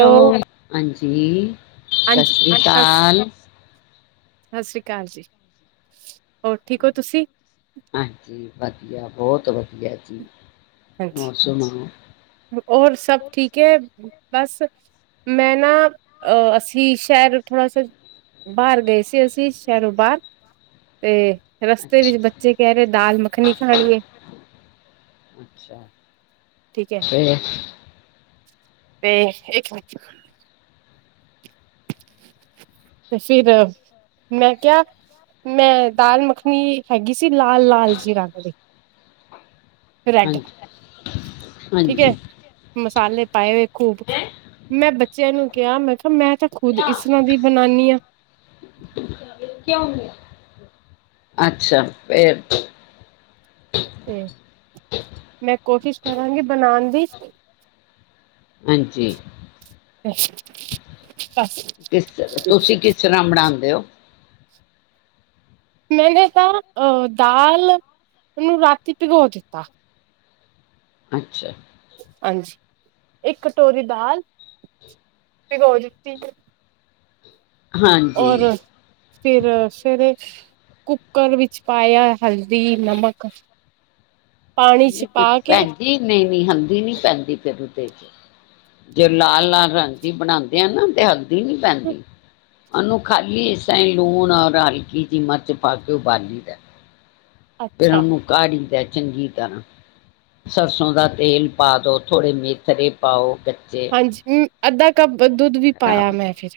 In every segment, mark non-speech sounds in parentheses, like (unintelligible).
Hello ਹਾਂਜੀ ਸਤਿ ਹਾਂਜੀ ਸ਼੍ਰੀ ਸਤਿ ਸ- ਅਕਾਲ। ਸਤਿ ਸ੍ਰੀ ਅਕਾਲ ਜੀ। ਹੋਰ ਠੀਕ ਹੋ ਤੁਸੀਂ। ਹਾਂਜੀ ਵਧੀਆ ਬਹੁਤ ਵਧੀਆ ਧੀਆ ਜੀ ਹੋਰ ਹਾਂਜੀ ਸੁਣਾਓ। ਔਰ ਸਭ ਠੀਕ ਹੈ। ਬਸ, ਮੈਂ ਨਾ ਅਹ ਅਸੀਂ ਸ਼ਹਿਰ ਥੋੜਾ ਸ ਬਾਹਰ ਗਏ ਸੀ। ਅਸੀਂ ਸ਼ਹਿਰੋਂ ਬਾਹਰ ਤੇ ਰਸਤੇ ਵਿੱਚ ਅੱਛਾ। ਬੱਚੇ ਕਹਿ ਰਹੇ ਦਾਲ-ਮੱਖਣੀ ਖਾਣੀ ਹੈ। ਅੱਛਾ ਠੀਕ ਹੈ ਫੇਰ। ਤੇ ਇਕ ਤੇ ਫਿਰ ਮੈਂ ਕਿਹਾ ਮੈਂ ਦਾਲ-ਮੱਖਣੀ ਹੈਗੀ ਸੀ ਲਾਲ-ਲਾਲ ਜੀ ਰੰਗ ਦੇ। (inaudible) ਰੈਡ, ਹਾਂਜੀ ਠੀਕ ਏ ਹਾਂਜੀ ਮਸ ਸਾਲੇ ਪਾਏ ਹੋਏ। ਖੂਬ ਮੈਂ ਬੱਚਿਆਂ ਨੂੰ ਕਿਹਾ ਮੈਂ ਕਿਹਾ ਮੈਂ ਤਾਂ ਖੁਦ ਇਸਰ੍ਹਾਂ ਦੀ ਬਨਾਣੀ ਆਂ। ਅੱਛਾ, ਫੇਰ। ਤੇ ਮੈਂ ਕੋਸ਼ਿਸ਼ ਕਰਾਂਗੀ ਬਣਾਣ ਦੀ। ਹਾਂਜੀ, ਕਿਸ ਤੁਸੀਂ ਕਿਸ ਤਰ੍ਹਾਂ ਬਣਾਦੇ ਔ। ਮੈਨੇ ਤਾਂ ਅਹ ਦਾਲ ਨੂੰ ਰਾਤੀ ਭਿਗੋ ਦਿੱਤਾ। ਅੱਛਾ। ਹਾਂਜੀ, ਇੱਕ ਕਟੋਰੀ ਦਾਲ ਭਿਗੋ ਦਿੱਤੀ। ਹਾਂਜੀ ਔਰ ਫਿਰ ਸਵੇਰੇ ਕੁੱਕਰ ਵਿੱਚ ਪਾਇਆ ਹਲਦੀ, ਨਮਕ ਪਾਣੀ ਚ ਪਾ ਕੇ ਭੈਣਜੀ, ਨਹੀਂ ਨਹੀਂ ਹਲਦੀ ਨੀ ਪੈਂਦੀ ਫਿਰ। ਜੋ ਲਾਲ ਲਾਲ ਰੰਗ ਦੀ ਬਣਾਂਦੇ ਆ ਨਾ ਤੇ ਹਲ ਦੀ ਨੀ ਪੈਂਦੀ। ਉਹਨੂੰ ਖਾਲੀ ਇਸ ਤਾਈ ਲੂਣ ਔਰ ਹਲਕੀ ਜਿਹੀ ਮਿਰਚ ਪਾ ਕੇ ਉਬਾਲੀ ਦਾ ਏ। ਫਿਰ ਅੱਛਾ ਉਹਨੂੰ ਕਾੜੀਦਾ ਏ। ਚੰਗੀ ਤਰ੍ਹਾਂ ਸਰਸੋਂ ਦਾ ਤੇਲ ਪਾ ਦੋ ਥੋੜੇ ਮੇਥਰੇ ਪਾਓ ਕੱਚੇ ਹਾਂਜੀ ਅੱਧਾ ਕੱਪ ਦੁੱਧ ਵੀ ਪਾਇਆ ਖਰਾਬ ਹੋ ਮੈਂ ਫਿਰ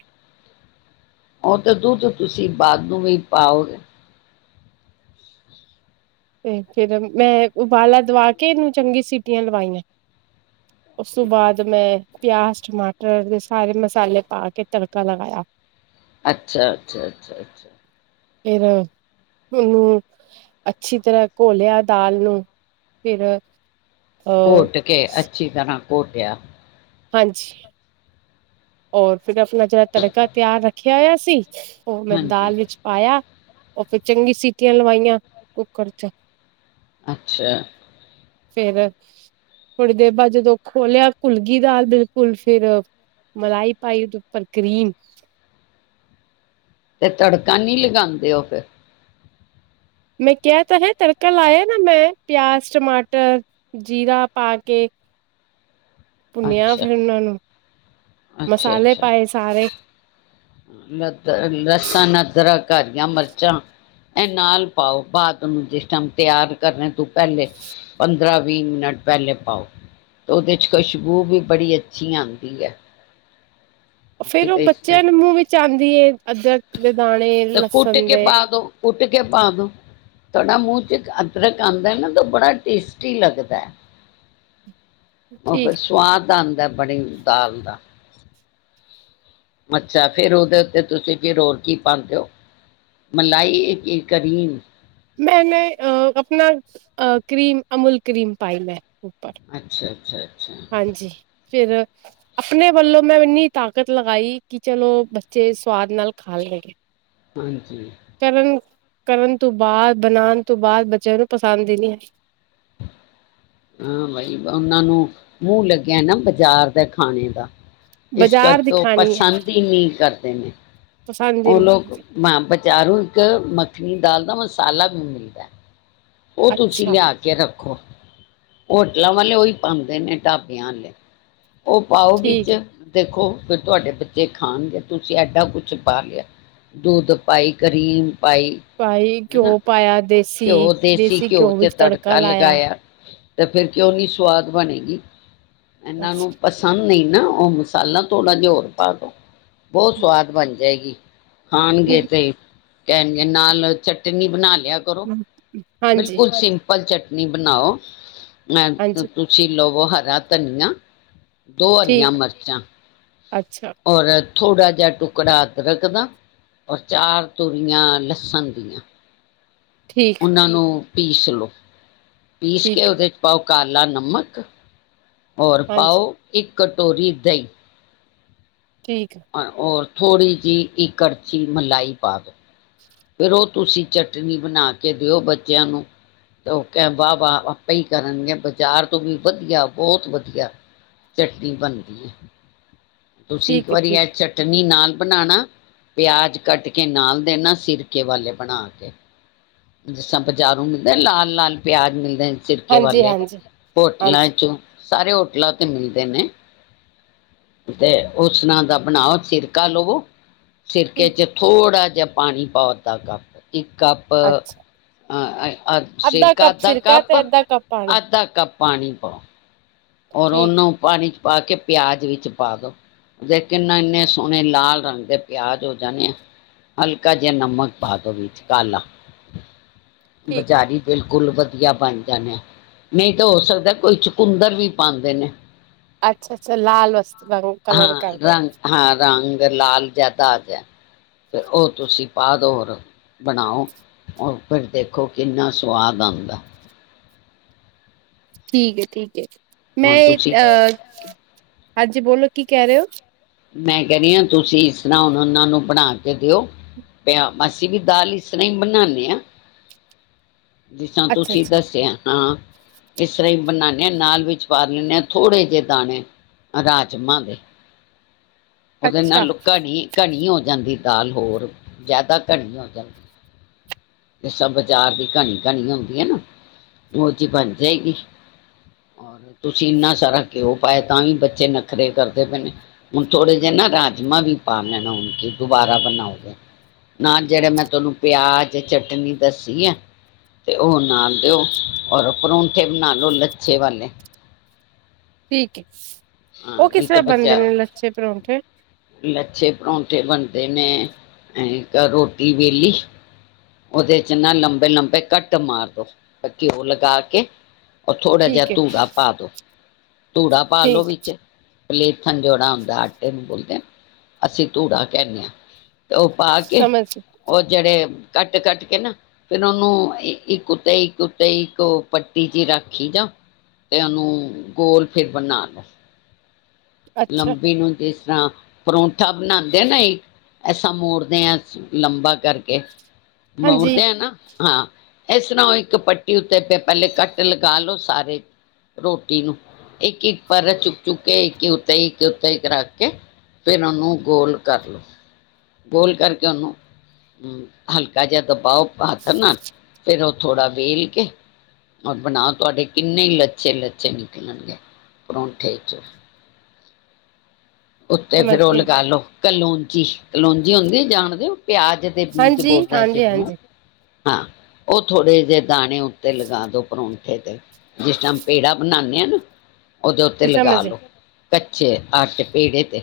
ਉਹ ਤਾਂ ਦੁੱਧ ਤੁਸੀਂ ਬਾਅਦ ਨੂੰ ਵੀ ਪਾਓਗੇ ਤੇ ਫਿਰ ਮੈਂ ਉਬਾਲਾ ਦਵਾ ਕੇ ਇਹਨੂੰ ਚੰਗੀ ਸੀਟੀਆਂ ਲਵਾਈਆਂ ਉਸ ਤੋਂ ਬਾਅਦ ਮੈਂ ਪਿਆਜ ਟਮਾਟਰ ਦੇ ਸਾਰੇ ਮਸਾਲੇ ਪਾ ਕੇ ਤੜਕਾ ਲਗਾਇਆ ਅੱਛਾ ਅੱਛਾ ਅੱਛਾ ਅੱਛਾ ਫਿਰ ਉਹਨੂੰ ਅੱਛੀ ਤਰ੍ਹਾਂ ਘੋਲਿਆ ਦਾਲ ਨੂੰ ਫਿਰ ਘੋਟ ਕੇ ਅੱਛੀ ਤਰ੍ਹਾਂ ਘੋਟਿਆ ਹਾਂਜੀ ਹੋਰ ਫਿਰ ਆਪਣਾ ਜਿਹੜਾ ਤੜਕਾ ਤਿਆਰ ਰੱਖਿਆ ਹੋਆ ਸੀ ਉਹ ਮੈਂ ਹਾਂਜੀ ਦਾਲ ਵਿੱਚ ਪਾਇਆ ਉਹ ਫਿਰ ਚੰਗੀ ਸੀਟੀਆਂ ਲਵਾਈਆਂ ਕੁੱਕਰ ਚ ਅੱਛਾ ਫਿਰ ਥੋੜ੍ਹੀ ਦੇਰ ਬਾਅਦ ਜਦੋਂ ਖੋਲ੍ਹਿਆ ਘੁਲੱਗੀ ਦਾਲ ਬਿਲਕੁਲ ਫਿਰ ਮਲਾਈ ਪਾਈ ਉਹਦੇ ਉੱਪਰ ਕਰੀਮ ਤੇ ਤੜਕਾ ਨਹੀਂ ਲਗਾਉਂਦੇ ਉਹ ਫਿਰ ਮੈਂ ਕਿਹਾ ਤਾਂ ਹੈ ਤੜਕਾ ਲਾਇਆ ਨਾ ਮੈਂ ਪਿਆਜ਼ ਟਮਾਟਰ ਜੀਰਾ ਪਾ ਕੇ ਭੂਨਿਂਆ ਅੱਛਾ ਫਿਰ ਉਹਨਾਂ ਨੂੰ ਮਸਾਲੇ ਪਾਏ ਸਾਰੇ ਲਸਨ ਅਦੱਰਕ ਹਰੀਆਂ ਮਿਰਚਾਂ ਇਹ ਨਾਲ ਪਾਓ ਬਾਅਦ ਉਹਨੂੰ ਜਿਸ ਟਾਈਮ ਤਿਆਰ ਕਰਨੇ ਤੋਂ ਪਹਿਲੇ ਪੰਦਰਾਂ ਵੀਹ ਮਿੰਟ ਪਹਿਲੇ ਪਾਓ ਤੇ ਉਹਦੇ ਚ ਖੁਸ਼ਬੂ ਵੀ ਬੜੀ ਅੱਛੀ ਆਉਂਦੀ ਹੈ ਅਸੀਂ ਫਿਰ ਉਹ ਤੇ ਇਸ ਨੇ ਬੱਚਿਆਂ ਦੇ ਮੂੰਹ ਵਿੱਚ ਆਉਂਦੀ ਹੈ ਅਦਰਕ ਦੇ ਦਾਣੇ ਤੇ ਕੁੱਟ ਲਸਣ ਕੇ ਦੇ ਪਾ ਦੋ ਕੁੱਟ ਕੇ ਪਾ ਦਿਉ ਤੁਹਾਡਾ ਮੂੰਹ ਵਿਚ ਅਦਰਕ ਆਉਂਦਾ ਹੈ ਨਾ ਤਾਂ ਬੜਾ ਟੇਸਟੀ ਲੱਗਦਾ ਹੈ ਫਿਰ ਸਵਾਦ ਆਦਾ। ਬਣੀ ਦਾਲ ਦਾ, ਅੱਛਾ ਫਿਰ ਉਹਦੇ ਉੱਤੇ ਤੁਸੀਂ ਫਿਰ ਹੋਰ ਕੀ ਪਾਦੇ ਹੋ ਮਲਾਈ ਕੀ ਕਰੀਮ, ਮੈਂਨੇ ਆਪਣਾ ਕਰੀਮ ਅਮੁਲ ਕਰੀਮ ਪਾਈ ਮੈਂ, ਅੱਛਾ ਅੱਛਾ ਅੱਛਾ ਹਾਂਜੀ ਫਿਰ, ਆਪਣੇ ਵੱਲੋਂ ਮੈਂ ਇੰਨੀ ਤਾਕਤ ਲਗਾਈ ਕਿ ਚਲੋ ਬੱਚੇ ਸਵਾਦ ਨਾਲ ਖਾ ਲਣਗੇ। ਹਾਂਜੀ, ਕਰਨ ਕਰਨ ਤੋਂ ਬਾਅਦ ਬਣਾਣ ਤੋਂ ਬਾਅਦ ਬੱਚਿਆਂ ਨੂੰ ਪਸੰਦ ਹੀ ਨਹੀਂ ਹੈ। ਹਾਂ ਬਾਈ ਉਹਨਾਂ ਨੂੰ ਮੂੰਹ ਲੱਗਿਆ ਨਾ ਬਾਜ਼ਾਰ ਦਾ ਖਾਣੇ ਦਾ, ਇਸ ਬਾਜ਼ਾਰ ਦੀ ਕਰਕੇ ਉਹ ਖਾਣੀ ਹੈ ਪਸੰਦ ਹੀ ਨਹੀਂ ਕਰਦੇ ਨੇ, ਪਸੰਦ ਹੀ ਉਹ ਨਹੀਂ ਲੋਕ ਆਈ। ਮੈਂ ਬਜਾਂਰੌ ਇੱਕ ਮੱਖਣੀ ਦਾਲ ਦਾ, ਮਸਾਲਾ ਵੀ ਮਿਲਦਾ। ਉਹ ਤੁਸੀਂ ਅੱਛਾ ਲਿਆ ਕੇ ਰੱਖੋ। ਹੋਟਲਾਂ ਵਾਲੇ ਉਹੀ ਪਾਦੇ ਨੇ ਢਾਬਿਆਂ ਵਾਲੇ, ਉਹ ਪਾਓ ਵਿੱਚ ਠੀਕ ਹੈ ਦੇਖੋ, ਫ ਤੁਹਾਡੇ ਬੱਚੇ ਖਾਣਗੇ ਤੁਸੀਂ ਐਡਾ ਕੁਛ, ਪਾ ਲਿਆ ਦੁੱਧ ਪਾਈ ਕਰੀਮ, ਪਾਈ ਭਾਈ ਹਨਾ ਘਿਓ ਪਾਇਆ ਘਿਓ ਦੇਸੀ ਦੇਸੀ-ਦੇਸੀ ਘਿਓ ਵਿੱਚ ਤੜਕਾ ਲਾਇਆ। ਅਤੇ ਫਿਰ ਕਿਉਂ ਨਹੀਂ ਸਵਾਦ ਬਣੇਗੀ। ਇਹਨਾਂ ਬਸ ਨੂੰ ਪਸੰਦ, ਨਹੀਂ ਨਾ ਉਹ ਮਸਾਲਾ ਥੋੜਾ ਜਿਹਾ ਹੋਰ ਪਾ ਦੋ ਬਹੁਤ ਸਵਾਦ ਬਣ ਜਾ, ਜਾਏਗੀ, ਖਾਨਗੇ ਹਮ, ਤੇ, ਕਹਿਣਗੇ ਨਾਲ ਚਟਣੀ ਬਣਾ ਲਈ, ਕਰੋ ਹਮ, ਹਾਂਜੀ ਬਿਲਕੁਲ ਸਿੰਪਲ ਚਟਨੀਂ, ਨੀ ਬਣਾਓ, ਮੈਂ ਹਾਂਜੀ ਤੁਸੀਂ ਲੋ, ਉਹ ਹਰਾ ਧਨੀਆਂ, ਦੋ ਹਰੀਆਂ ਠੀਕ ਮਿਰਚਾਂ, ਅੱਛਾ, ਔਰ ਥੋੜ੍ਹਾ ਜਿਹਾ ਟੁਕੜਾ ਅਦਰਕ ਦਾ ਔਰ ਚਾਰ ਤੂਰੀਆਂ ਲੱਸਣ ਦੀਆਂ। ਠੀਕ ਉਹਨਾਂ ਨੂੰ, ਪੀਸ ਲੋ, ਪੀਸ ਕੇ ਠੀਕ ਉਹਦੇ ਚ ਪਾਓ ਕ ਕਾਲਾ ਨਮਕ, ਹੋਰ ਪਾਓ ਹਾਂਜੀ ਇੱਕ ਕਟੋਰੀ ਦਈ ਠੀਕ ਹੋਰ ਥੋੜੀ ਜਿਹੀ ਇੱਕ ਕੜੱਛੀ ਮਲਾਈ ਪਾ ਦਿਉ ਫਿਰ ਉਹ ਤੁਸੀਂ ਚਟਨੀ ਬਣਾ ਕੇ ਦਿਓ ਬੱਚਿਆਂ ਨੂੰ ਤੇ ਉਹ ਕ ਵਾਹ ਵਾਹ ਆਪਾਂ ਹੀ ਕਰਨਗੇ ਬਾਜ਼ਾਰ ਤੋਂ ਵੀ ਵਧੀਆ ਬਹੁਤ ਵਧੀਆ ਚਟਨੀ ਬਣਦੀ ਹੈ ਤੁਸੀਂ ਇੱਕ ਠੀਕ ਹੈ ਵਾਰੀ ਠੀਕ ਇਹ ਹੈ ਚਟਨੀ ਨਾਲ ਬਣਾਣਾ ਪਿਆਜ ਕੱਟ ਕੇ ਨਾਲ ਦੇਣਾ ਸਿਰਕੇ ਵਾਲੇ ਬਣਾ ਕੇ ਜਿਸੱਸਾਂ ਬਾਜਾਰੂ ਮਿਲਦਾ ਲਾਲ ਲਾਲ ਪਿਆਜ ਮਿਲਦਾ ਸਿਰਕੇ ਹਾਂਜੀ ਵਾਲੇ ਹਾਂਜੀ ਹੋਟਲਾਂ ਹਾਂਜੀ ਚੋਂ ਸਾਰੇ ਹੋਟਲਾਂ ਤੇ ਮਿਲਦੇ ਨੇ ਤੇ ਉਸ ਨਾਲ ਦਾ ਬਣਾਓ ਸਿਰਕਾ ਲਵੋ ਸਿਰਕਿਆ ਠੀਕ ਚ ਥੋੜਾ ਜਾਂ ਪਾਣੀ ਪਾ ਦਾ ਕੱਪ ਇੱਕ ਕੱਪ ਅੱਛਾ ਸਿਰਕਾ ਕੱਪ ਅੱਧਾ ਸਿਰਕਾ ਕੱਪ, ਤੇ ਅੱਧਾ ਕੱਪ ਪਾਣੀ ਅੱਧਾ ਕੱਪ ਪਾਣੀ ਪਾ ਔਰ ਠੀਕ ਹੈ ਉਹਨੂੰ ਪਾਣੀ ਪਾ ਕੇ ਪਿਆਜ ਵਿੱਚ ਪਾ ਦੋ ਦੇ ਕਿਨਾ ਇੰਨੇ ਸੋਹਣੇ ਲਾਲ ਰੰਗ ਦੇ ਪਿਆਜ਼ ਹੋ ਜਾਣੇ ਆ ਹਲਕਾ ਜਿਹਾ ਨਮਕ ਪਾ ਦੋ ਵਿੱਚ ਕਾਲਾ ਠੀਕ ਹੈ ਬਜ਼ਾਰੀ ਬਿਲਕੁਲ ਗੁੱਲ ਵਧੀਆ ਬਣ ਜਾਣੇ ਆ ਨਹੀਂ ਤਾਂ ਹੋ ਸਕਦਾ ਕੋਈ ਚਕੁੰਦਰ ਵੀ ਪਾਉਂਦੇ ਨੇ ਅੱਛਾ ਅੱਛਾ ਲਾਲ ਵਸਤੂ ਦਾ ਉਹ ਕਲਰ ਕਰਕੇ ਫਿਰ ਲਾਲ ਜੈਦਾ ਆ ਜਾ ਫਿਰ ਉਹ ਤੁਸੀਂ ਪਾਾਦੋਰ ਬਣਾਓ ਉਹ ਫਿਰ ਦੇਖੋ ਕਿੰਨਾ ਸਵਾਦ ਆਉਂਦਾ ਠੀਕ ਏ ਠੀਕ ਕ ਮੈਂ ਹੁਣ ਤੁਸੀਂ ਅ ਹਾਂਜੀ। ਬੋਲੋ ਕੀ ਕਹਿ ਰਹੇ ਹੋ। ਮੈਂ ਕਹਿ ਰਹੀ ਹਾਂ ਤੁਸੀਂ ਇਸ ਤਰ੍ਹਾਂ ਹੁਣ ਉਹਨਾਂ ਨੂੰ ਬਣਾ ਕੇ ਦਿਓ ਪਿਆ ਅਸੀਂ ਵੀ ਦਾਲ ਇਸ ਤਰ੍ਹਾਂ ਹੀ ਬਣਾਉਦੇ ਹਾਂ। ਜਿਸਿਸਾਂ ਅੱਛਾ ਤੁਸੀਂ ਅੱਛਾ ਦੱਸਿਆ ਹਾਂ। ਇਸ ਤਰ੍ਹਾਂ ਹੀ ਬਣਾਦੇ ਹਾਂ ਨਾਲ ਵਿੱਚ ਪਾ ਲੈਂਦੇ ਹਾਂ ਥੋੜੇ ਜਿਹੇ ਦਾਣੇ ਰਾਜਮਾਂ ਦੇ ਉਹਦੇ ਅੱਛਾ ਨਾਲ ਘਣੀ, ਘਣੀ ਹੋਦੀ ਜਾਂਦੀ ਦਾਲ ਹੋਰ ਜ਼ਿਆਦਾ ਘਣੀ ਹੋ ਜਾਂਦੀ। ਸ ਬਾਜ਼ਾਰ ਦੀ ਘਣੀ, ਘਣੀ ਹੁੰਦੀ ਹੈ ਨਾ ਉਹ ਚੀ ਬਣ ਜਾਏਗੀ ਰ ਤੁਸੀਂ ਇੰਨਾ ਸਾਰਾ ਘਿਓ ਪਾਏ ਤਾਂ ਵੀ ਬੱਚੇ ਨਖਰੇ ਕਰਦੇ ਪਏ ਨੇ ਹੁਣ ਥੋੜੇ ਜਿਹੇ ਨਾ ਰਾਜਮਾਂ ਵੀ ਪਾ ਲੈਣਾ ਹੁਣ ਕਿ ਦੁਬਾਰਾ ਬਣਾਓਗੇ- ਨਾ ਜਿਹੜੇ ਮੈਂ ਤੁਹਾਨੂੰ ਪਿਆਜ ਚਟਨੀ ਦੱਸੀ ਆ ਤੇ ਉਹ ਨਾ ਦਿਓ ਔਰ ਪਰੋਂਂਠੇ ਬਣਾ ਲਓ ਲੱਛੇ ਵਾਲੇ ਠੀਕ ਏ। ਹਾਂ ਨਹੀਂ ਤਾਂ ਬੱਚਾ ਲੱਛੇ ਪਰੌਂਠੇ ਲੱਛੇ ਪਰੌਂਠੇ ਬਣ ਤੇ ਮੈਂ ਇੱਕ ਰੋਟੀ ਵੇਲੀ ਉਹਦੇ ਚ ਨਾ ਲੰਬੇ ਲੰਬੇ ਕੱਟ ਮਾਰਦੋ ਘਿਓ ਲਗਾ ਕੇ। ਉਹ ਥੋੜ੍ਹਾ ਜਿਹਾ ਠੀਕ ਹੈ ਧੂਗਾ ਪਾ ਦੋ। ਧੂੜਾ ਪਾਾਲ ਲੋ ਠੀਕ ਵੀ ਪਲੀਥਨ ਜੋੜਾ ਹੁੰਦਾ ਆਟੇ ਨੂੰ ਬੋਲਦੇ ਅਸੀਂ ਧੂੜਾ ਕਹਿੰਦੇ ਹਾਂ ਤੇ ਉਹ ਪਾ ਕੇ ਸਮਝ ਉਹ ਜਿਹੜੇ ਕੱਟ ਕੱਟ ਕੇ ਨਾ ਫਿਰ ਉਹਨੂੰ ਇੱਕ ਉੱਤੇ ਇੱਕ ਉੱਤੇ ਇੱਕ ਪੱਟੀ ਚ ਰੱਖੀ ਜਾ ਤੇ ਉਹਨੂੰ ਗੋਲ ਫਿਰ ਬਣਾ ਲੋ। ਅੱਛਾ ਲੰਬੇ ਨੂੰ ਦੇ। ਰਾਮ ਪਰੌਠ ਮੱਠਾ ਬਣਾਉਂਦੇ ਨਾ ਇੱਕ ਐਸਾਂ ਮੋੜਦੇ ਹਾਂ ਲੰਬਾ ਕਰਕੇ। ਮੋੜ ਹਾਂਜੀ ਤੇ ਹੈ ਨਾ ਹਾਂ ਇਸਰਾ ਇੱਕ ਪੱਟੀ ਉੱਤੇ ਪ ਪਹਿਲੇ ਕੱਟ ਲਗਾ ਲਓ। ਸਾਰੇ ਰੋਟੀ ਨੂੰ ਇੱਕ ਇੱਕ ਪਰ ਚੁੱਕ ਚੁੱਕ ਕੇ ਇੱਕ ਤੇਈ ਕੇ ਉਤੇਈ ਰੱਖ ਕੇ ਫੇਰ ਉਹਨੂੰ ਗੋਲ ਕਰ ਲੋ। ਗੋਲ ਕਰਕੇ ਉਹਨੂੰ ਹਮ ਹਲਕਾ ਜਿਹਾ ਦਬਾਓ ਹਥ ਨਾ ਫਿਰ ਉਹ ਥੋੜ੍ਹਾ ਵੇਲ ਕੇ ਔਰ ਬਣਾਓ ਤੁਹਾਡੇ ਕਿੰਨੇ ਲੱਛੇ ਲੱਛੇ ਨਿਕਲਣਗੇ ਪਰੋਠੇ ਚੋਂ ਉੱਤੇ ਸਮਝ ਫੇਰ ਉਹ ਗਈ ਲਗਾਲੋ ਕਲੌਜੀ ਕਲੋਂਜੀ ਹੁੰਦੀ ਜਾਣਦੇ ਹੋ ਪਿਆਜ ਦੇ ਬੀਜ ਹਾਂਜੀ ਬੋਲਦਾ ਹਾਂਜੀ ਜਿਨੂੰ ਹਾਂਜੀ ਹਾਂ ਉਹ ਥੋੜੇ ਜਿਹੇ ਦਾਣੇ ਉੱਤੇ ਲਗਾ ਦਉ ਪਰੋਠੇ ਤੇ ਜਿਸ ਟਮ ਪੇੜਾ ਬਣਾਦੇ ਆ ਨਾ ਉਹਦੇ ਉੱਤੇ ਜੀ ਲਗਾ ਸਮਝ ਗਈ ਲੋੋ ਕੱਚੇ ਆੱਟੇ ਪੇੜੇ ਤੇ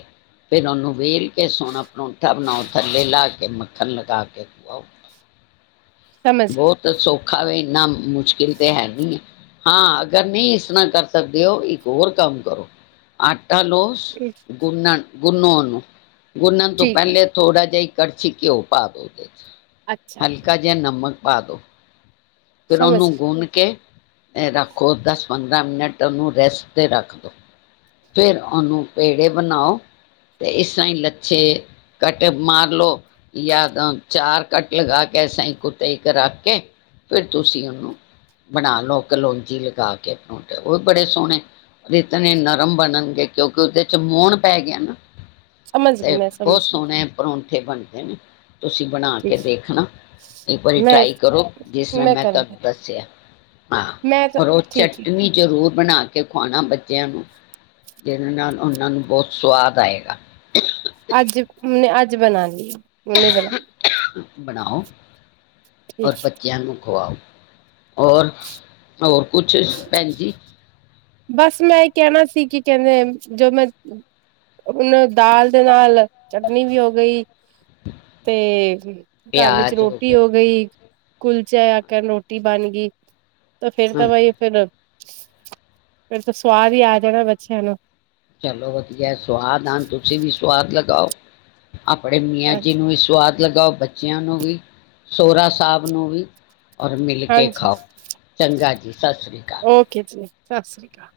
ਫਿਰ ਉਹਨੂੰ ਵੇਲ ਕੇ ਸੋਹਣਾ ਪਰੌਂਠਾ ਬਣਾਓ ਥੱਲੇ ਲਾ ਕੇ ਮੱਖਣ ਲਗਾ ਕੇ ਖਾਓ ਸਮਝ ਬਹੁਤ ਸੌਖਾ ਵੇ ਨਾ ਮੁਸ਼ਕਿਲ ਤਾਂ ਹੈ ਨਹੀਂ ਹੈ ਹਾਂ ਅਗਰ ਨਹੀਂ ਇਸ ਤਰ੍ਹਾਂ ਕਰ ਸਕਦੇ ਹੋ ਇੱਕ ਹੋਰ ਕੰਮ ਕਰੋ। ਅ ਤਲੋਸ਼ ਗਈ ਗੁੰਨਨ ਗੂਨੌ ਉਹਨੂੰ ਗੁੰਨਣ ਤੋਂ ਠੀਕ ਹੈ ਪਹਿਲੇ ਥੋੜ੍ਹਾ ਜਿਹਾ ਈ ਕੜਛੀ ਘਿਉ ਪਾ ਦਿਓ ੳਪਰ ਅੱਛਾ ਹਲਕਾ ਜਿਹਾ ਨਮਕ ਪਾਦੋ ਫਿਰ ਸਮਝ ਉਹਨੂੰ ਗਈ ਗੁੰਨ ਕੇ ਰੱਖੋ ਦਸ ਪੰਦਰਾਂ ਮਿੰਟ ਉਹਨੂੰ ਰੈਸਟ ਤੇ ਰੱਖ ਦੋ ਫਿਰ ਉਹਨੂੰ ਪੇੜੇ ਬਣਾਓ ਤੇ ਇਸ ਤ ਹੀ ਲੱਛੇ ਕੱਟ ਮਾਰ ਲਓ ਜਾਂਦ ਚਾਰ ਕੱਟ ਲਗਾ ਕੇ ਇਸ ਤ ਹੀ ਕੁੱਤੇ ਰੱਖ ਕੇ ਫਿਰ ਤੁਸੀਂ ਉਹਨੂੰ ਬਣਾ ਲਓ। ਕਲੋਂਜੀ ਲਗਾ ਕੇ ਪਰੋਂਠੇ ਉਹ ਬੜੇ ਸੋਹਣੇ ਇਤਨੇ ਨਰਮ ਬਣਨਗੇ ਕਿਉਂਕਿ ਉਹਦੇ ਚ ਮੋਣ ਪੈ ਗਿਆ ਨਾ। ਸਮਝ ਗਈ ਤੇ ਮੈਂ ਬਹੁਤ ਸਮਝ ਗਈ ਸੋਹਣੇ ਪਰੋਂਂਠੇ ਬਣਣ ਹੈ ਨ ਤੁਸੀਂ ਬਣਾ ਕੇ ਠੀਕ ਦੇਖਣਾ ਇੱਕ ਵਾਰੀ ਮੈਂ ਟਰਾਈ ਕਰੋ। ਜਨੇ ਮੈਂ ਤੁਹਾਨੂੰ ਦੱਸਿਆ ਹਾਂ ਔਰ ਉਹ ਚਟਨੀ ਜੋ ਜ਼ਰੂਰ ਬਣਾ ਕੇ ਖਵਾਣਾ ਬੱਚਿਆਂ ਨੂੰ ਜਿਹਦੇ ਨਾਲ ਉਹਨਾਂ ਨੂੰ ਬਹੁਤ ਸਵਾਦ ਆਏਗਾ ਅੱਜ ਮ ਅੱਜ ਬਣਾ ਲਈ (unintelligible) ਬਣਾਓ ਔਰ ਬੱਚਿਆਂ ਨੂੰ ਖੁਆਓ ਹੋਰ ਹੋਰ ਕੁਛ ਪੰਜੀ ਬਸ ਮੈਂ ਇਹ ਕਹਿਣਾ ਸੀ ਕਿ ਕਹਿੰਦੇ ਜੋ ਮੈਂ ਉਹਨ ਦਾਲ ਦੇ ਨਾਲ ਚਟਨੀ ਵੀ ਹੋ ਗਈ ਤੇ ਘਰ ਵਿੱਚ ਪਿਆਜ ਰੋਟੀ ਗਿਆ ਹੋ ਗਈ ਕੁਲਚੇ (unintelligible) ਰੋਟੀ ਬਨ ਗੀ। ਤਾਂ ਫੇਰ ਤਾਂ ਬਾਈ ਹਾਂਜੀ ਫੇਰ ਫੇਰ ਤਾਂ ਸਵਾਦ ਈ ਆ ਜਾਨਾ ਬੱਚਿਆਂ ਨੂੰ ਚਲੋ, ਵਧੀਏ ਸੁਵਾਦ ਹਨ ਤੁਸੀਂ ਵੀ ਸੁਵਾਦ ਲਗਾਓ ਅਪਨੇ ਮੀਆਂ ਜੀ ਨੂੰ ਵੀ ਸਵਾਦ ਲਗਾਓ ਬੱਚਿਆਂ ਨੂੰ ਵੀ, ਸੋਰਾ ਸਾੱਬ ਨੂੰ ਵੀ ਔਰ ਮਿਲ ਕੇ ਖਾਓ ਚੰਗਾ ਜੀ। ਸਤਿ ਸ਼੍ਰੀ ਅਕਾਲ ਔਕੇ ਜੀ। ਸਤਿ ਸ੍ਰੀ ਕਾਲ।